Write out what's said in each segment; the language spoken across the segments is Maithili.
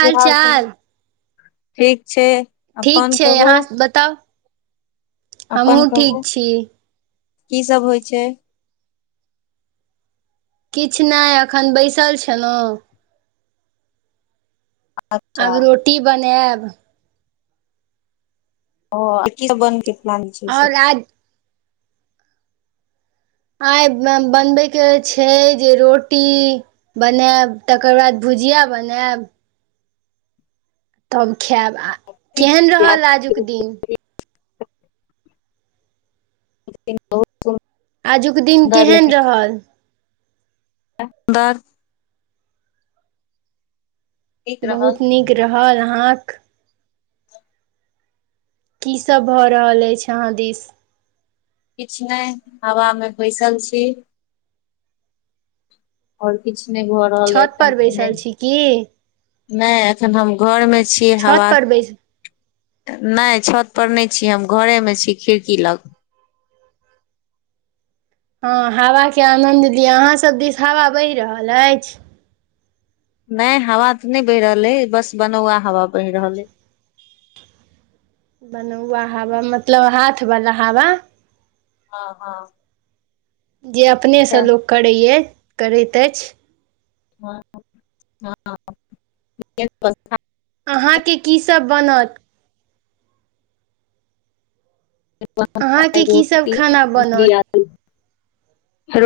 की हाल समा, ठीक छै। ठीक अपन छै कहू अहाँ स बताउ? अपन हमहूँ कहू ठीक छी की सब होइ छै? किछ नै अखन बैसल छलौं। अच्छा आब रोटी बनेएब। ओ आ कि सब बनै के प्लान छै से? आओर आज आइ ब -बनबै के छै जे रोटी बनेएब तकर बाद भुजिया बनेएब। तब खेएब आ केहेन रहल आजुक बहुत दिन? [inaudible] [inaudible] आजुक दिन सुन्दर केहेन रहल? अख बार [inaudible] नीक रहल बहुत नीक रहल अहाँक की सब भऽ रहल एइछ अहाँ दीस? किछ नै हवा मे बैसल छी। आओर किछ नै भऽ रहल एइ छत पर एखन त नै। बैसल छी की नै एखन त हम घर मे छी छत हवा पर बैस नै छत पर नै छी हम घरे मे छी खिड़की लग। हँ हवा के आनन्द लियऽ अहाँ सब दिस हावा बहि रहल अइछ? नै हावा तऽ नै बहि रहल अइ बस बनौआ हवा बहि रहल अइ। बनौवा हावा मतलब हाथ बला हावा। हँ हँ। जे अपने सॅं सैह। लोक करैये करैत एइछ। ह हँ [inaudible] अहाँ के की सब बनत? अहाँके कीसभ रोटी खाना [inaudible] बनत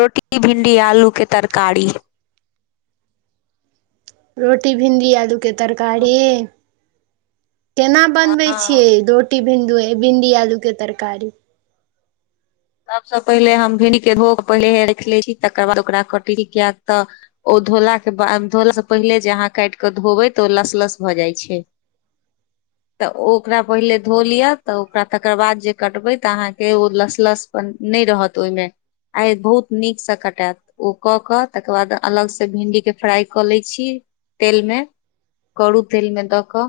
रोटी भिंडी आलू के तरकारी। रोटी भिंडी आलू के तरकारी। केना बनबै छियै? हँ रोटी भिंदू- भिंडी आलू के तरकारी। सबसँ पहिले हम भिंडी के धो क पहिलेहे राइख लै छी तकर बाद ओकरा कटली कियैक तऽ ओ धोला क बाद धोला स पहिले जे अहाँ काइट क धोबै त ओ लस-लस भऽ जाइ छै। त ओ ओकरा पहिले धो लियऽ त ओकरा तकर बाद जे कटबै त अहाँके ओ लस-लस पन नै रहत ओइ मे आइ बहुत नीक स कटेएत। ओ कऽ कऽ तकर बाद अलग से भिंडी के फ्राइ कऽ लै छी तेल मे, कड़ू तेल मे दऽ कऽ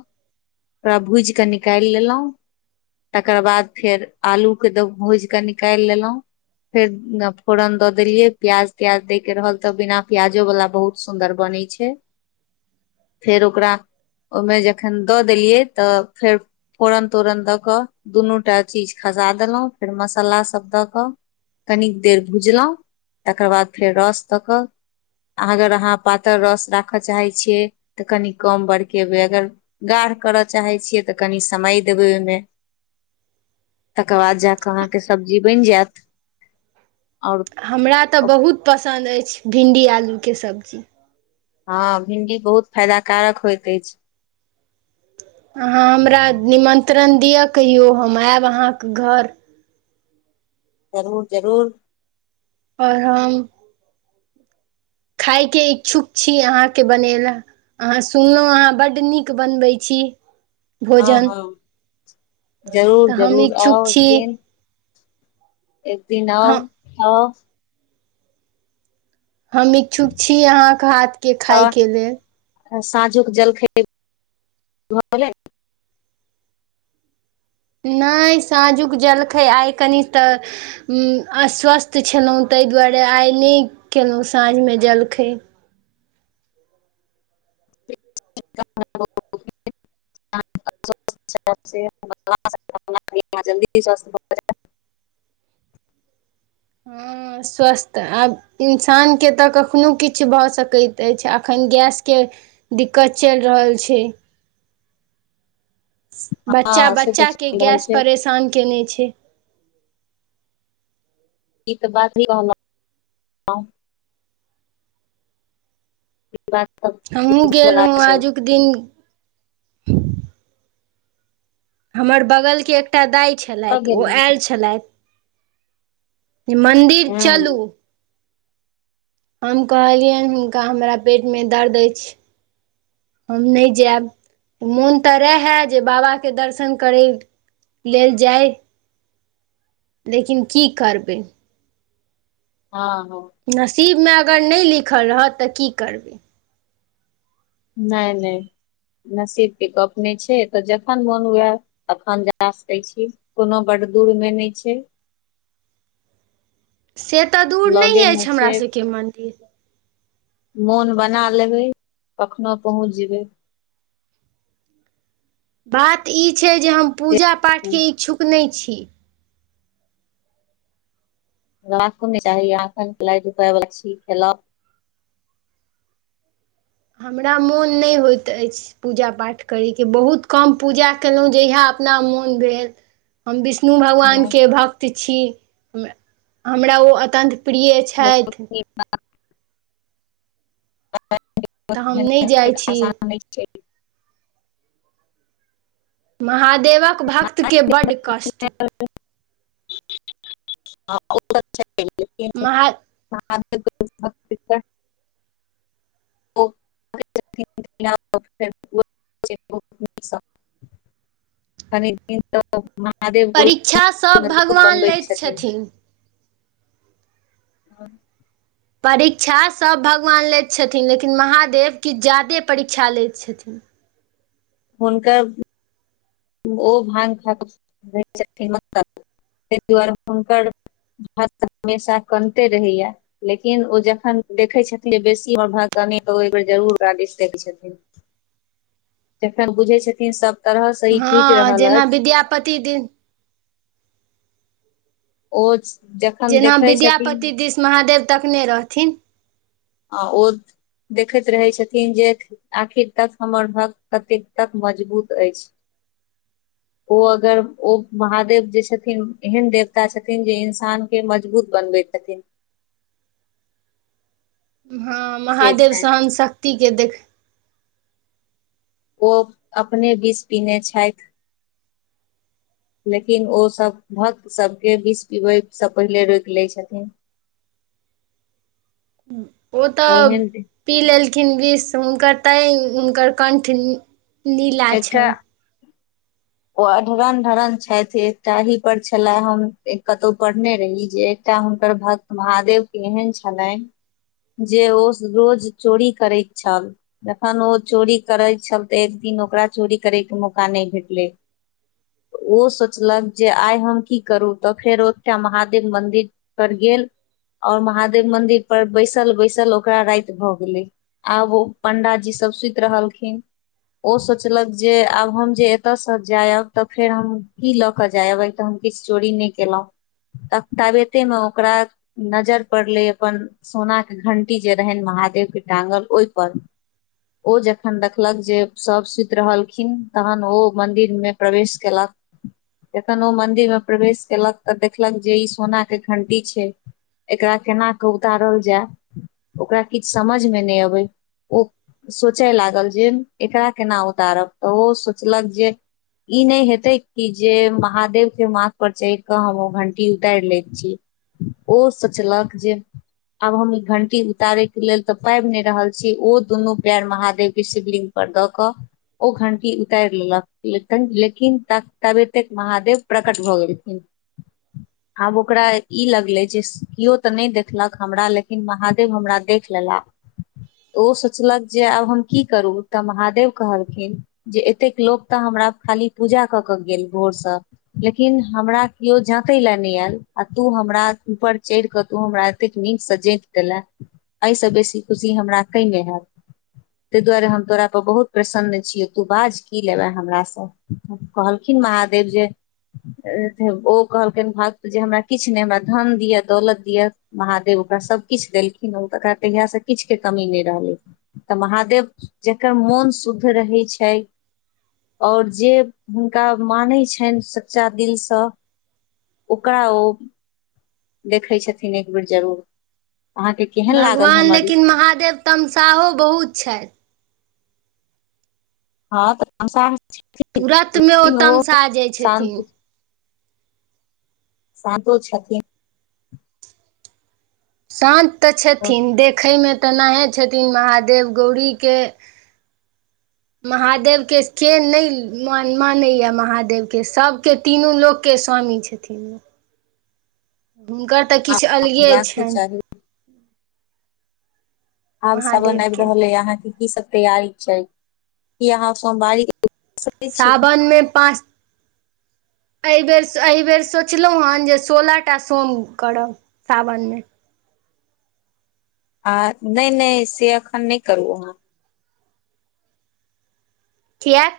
ओकरा भूइज कऽ निकाइल लेलौं। तकर बाद फेर आलू के द भुइज कऽ निकाइल लेलौं। फेर ग फोरन दऽ देलियै प्याज-त्याज दै के रहल तऽ बिना प्याजो बला बहुत सुन्दर बनै छै। [inaudible] फेर ओकरा ओय में जखन दऽ देलियै तऽ फेर। फोरन-तोरन दऽ कऽ दुनू टा चीज खसा देलौं फेर मसल्ला सब दऽ कऽ। कनिक देर भुजलौं तकर बाद फेर रस दऽ कऽ। अगर अहाँ पातर रस राखऽ चाहे छियै तऽ कनी कम बरकेबै अगर। गाढ़ करऽ चाहे छियै तऽ कनी समय देबै ओय में। तकर बाद जाकऽ अहाँके सब्जी बइन जैत और। हमरा तऽ बहुत पसन्द अइछ भिंडी आलू के सब्जी। हँ भिंडी बहुत फायदा कारक होइत अइछ। अहाँ हमरा निमंत्रण दिअ कहियौ हम एब अहाँके घर। जरूर-जरूर। और हम। खाइके इच्छुक छी अहाँके बनेला। अहाँ सुनलौं अहाँ बड्ड नीक बनबै छी। हँ भोजन हँ जरूर तऽ हम जरूर इच्छुक आउ एक छी। दिन एक दिन आउ हम खाऊ। हम इच्छुक छी अहाँ कऽ हाथके तऽ खायके लेल। साँझुक जलखै भऽ गेलै। नै साँझुक जलखै आइ कनि तऽ। उम्म अस्वस्थ छलौं तय दुवारे आइ नै केलौं साँझ में जलखै। [unintelligible] अस्वस्थ छेलौं से जल्दी अस्वस्थ भऽ जाइ छी। हँ स्वस्थ आब। इंसान के तऽ कखनो किछ भऽ सकैत अइछ अखन गैस के। दिक्कत चइल रहल छै। हँ से तऽ बच्चा-बच्चा के चलि रहल गैस छै परेशान केने छै। ई तऽ बात सही कहलौं। बात त। हमहूँ गेल रहौं आजुक दिन। हमर बगल के एकटा दाइ कतऽ छेलैथ गेल ओ एल छेलैथ। मन्दिर रही हँ चलू। हम कहलियैन हुनका हमरा पेट में दर्द अइछ। हम नै जैब मोन तऽ रहै जे बाबाके दर्शन करै। लेल जाइ। लेकिन की करबै। हां हँ। नसीबमे अगर नै लिखल रहत त की करबै। नै नै नसीब के गप नै छै एत जखन मोन हुए। अखन जा सकै छी कोनो बड दूर मे नै छै। से त दूर नै लगे ऐछ मे हमरा छै सभके मन्दिर। मोन बना लेबै कखनो पहुँच जेबै। बात ई छै जे हम पूजा पाठके इच्छुक नई छी। राखो ने चाही आखन खेलाइ धुपाइ वला छी खेलाउ। हमरा मोन नई होइत अइछ। पूजा पाठ करयके बहुत कम पूजा कैलउ जहिया अपना मोन भेल। हम विष्णु भगवानके भक्त छी हमरा ओ अतंत। बहुत निक बात। तऽ हम नहि जाइ छी आसान नैय छै [unintelligible] महादेवक भक्तके बड कष्ट। महा [unintelligible] [unintelligible] तऽ महादेव गो परीक्षा सभ मजबूत भगवान बनबैत लैत छथिन। ह। [inaudible] परीक्षा सब भगवान लैत छथिन लेकिन महादेव किछ जादे परीक्षा लैत छथिन। हुनकर। ओ भाँग खा क सुतल रहै छथिन मत्तल तइ द्वारे हुनकर। हमेशा कनते रहैया। लेकिन ओ जखन देखै छथिन बेसीर भ त ओ बेर जरूर ओकरा दिस देखै छथिन। जखन बुझै छथिन सब तरहसँ इ। हँ जेना विद्यापति दिन। ओ जखन जेना देखै छथिन। विद्यापति दिस महादेव तकने रहथिन। आ ओ देखैत रहै छथिन जेक। आखिर तक हमर भक्त कतेक तक मजबूत ऐछ। [inaudible] ओ अगर ओ महादेव जे छथिन एहन देवता छथिन जे इन्सान। के मजबूत बनबै छथिन। हां से महादेव छनि सहनशक्तिके देख। ओ अपने बिष पीने छैथ। [inaudible] लेकिन ओ सब भक्त सबके बिष पिबै स पहिले रोइक लेइ छथिन। ओ त ओहन पी लेलखिन विष हुनकर तै हुनकर कण्ठ। नीला एका। [inaudible] ओ अढरन ढरन छैथिन ताहि पर छला हम एक कतौ पढ़ने रही जे। एकटा हुनकर भक्त महादेव के एहन छलैन। जे ओ रोज चोरी करैत छल। जखन ओ चोरी करैत छल त एकदिन ओकरा चोरी करैक मौका नैय भेटलै। ओ सोचलक जे आइ हम की करू त फेर ओएठाम महादेव मन्दिर। पर गेल और महादेव मन्दिर पर बैसल बैसल ओकरा राइत भ गेलै। आब ओ पंडाजी सब सुइत रहलखिन ओ स। सोचलक जे आब हम जे एतय से जायब त फेर हम की ल के जायएबे त हम किछ चोरी नै। केलहुँ त ताबते मे ओकरा नजर पड़लै अपन। सोनाक के घंटी जे रहेन महादेव के टांगल ओइपर। ओ जखन देखलक जे सब सुत। सुत रहलखिन तहन ओ मन्दिर मे प्रवेश केलक। जखन ओ मंदिर में प्रवेश केलक तऽ देखलक जे ई सोना के घंटी छैय। एकरा केना कऽ उतारल जाय ओकरा किछ समझ मे नैय अबै ओ। सोचय लागल जे एकरा केना उतारब तऽ ओ सोचलक जे। ई नैय हेतेै कि जे महादेव के माथ पर चैढ़ क हम ओ घंटी उताइर लैइ छी ओ सोचलक जे आब हम ई घंटी उतारे के लेल तऽ पाइब नैय रहल छी ओ दुनू पैर महादेव के शिवलिंग पर द कऽ ओ घंटी उतैर लेलक लेकिन लेकिन तबे तक महादेव प्रकट भऽ गेलखिन आब ओकरा ई लगले जे कियो तऽ नैय देख देखलक हमरा लेकिन महादेव हमरा देख लेला ओ सोचलक जे आब हम की करू तऽ महादेव कह [unintelligible] एतेक लोक तऽ हमरा खाली पूजा कऽ के गेल भोर सँ लेकिन हमरा कियो जातैय लए नैय एयल आ तू हमरा ऊपर चैढ़ कऽ तू हमरा अतैक निक स जाइत देला। एय स बेसी खुशी हमरा केैय मे हेत तैय दुआरे हम तोरा पर बहुत प्रसन्न छियै तू बाज की लेबे हमरा से कहलखिन महादेव जे ओ कहलखिन भक्त जे हमरा किछ नैय हमरा धन दियअ दौलत दियअ महादेव ओकरा सब किछ देलखिन ओकरा तहिया सँ किछु के कमी नैय रहलै। तऽ महादेव जेकर मोन शुद्ध रहै छैय और जे हुनका मानै छैन सच्चा दिल सँ ओकरा ओ देखै छथिन एक बेर जरूर अहाँके केहन लागल भगवान हमर ई लेकिन महादेव तमसाहो बहुत छैथ। हँ तुरतमे ओ [unintelligible] तमसा जाइ शांन्ति छथिन शान्तो छथिन शान्त तऽ छथिन देख देखय मे तऽ नये छथिन महादेव गौरी के महादेव के के नैय मानैया महादेव के सब के तीनू लोक के स्वामी छैय छथि नै। हुनकर तऽ किछ अलगे हेबाको छैन चाही आब सावन महादेवके रहल ऐ आहाँ के की सब तैयारी छैय की आहाँ सोमवारी करै छी साावन मे पाँच एहिबर एहिबेर सोचलो हँ जे सोलह टा सोम करब साावन मे आ नैय- नैय से अखन नैय करू आहाँ कियाक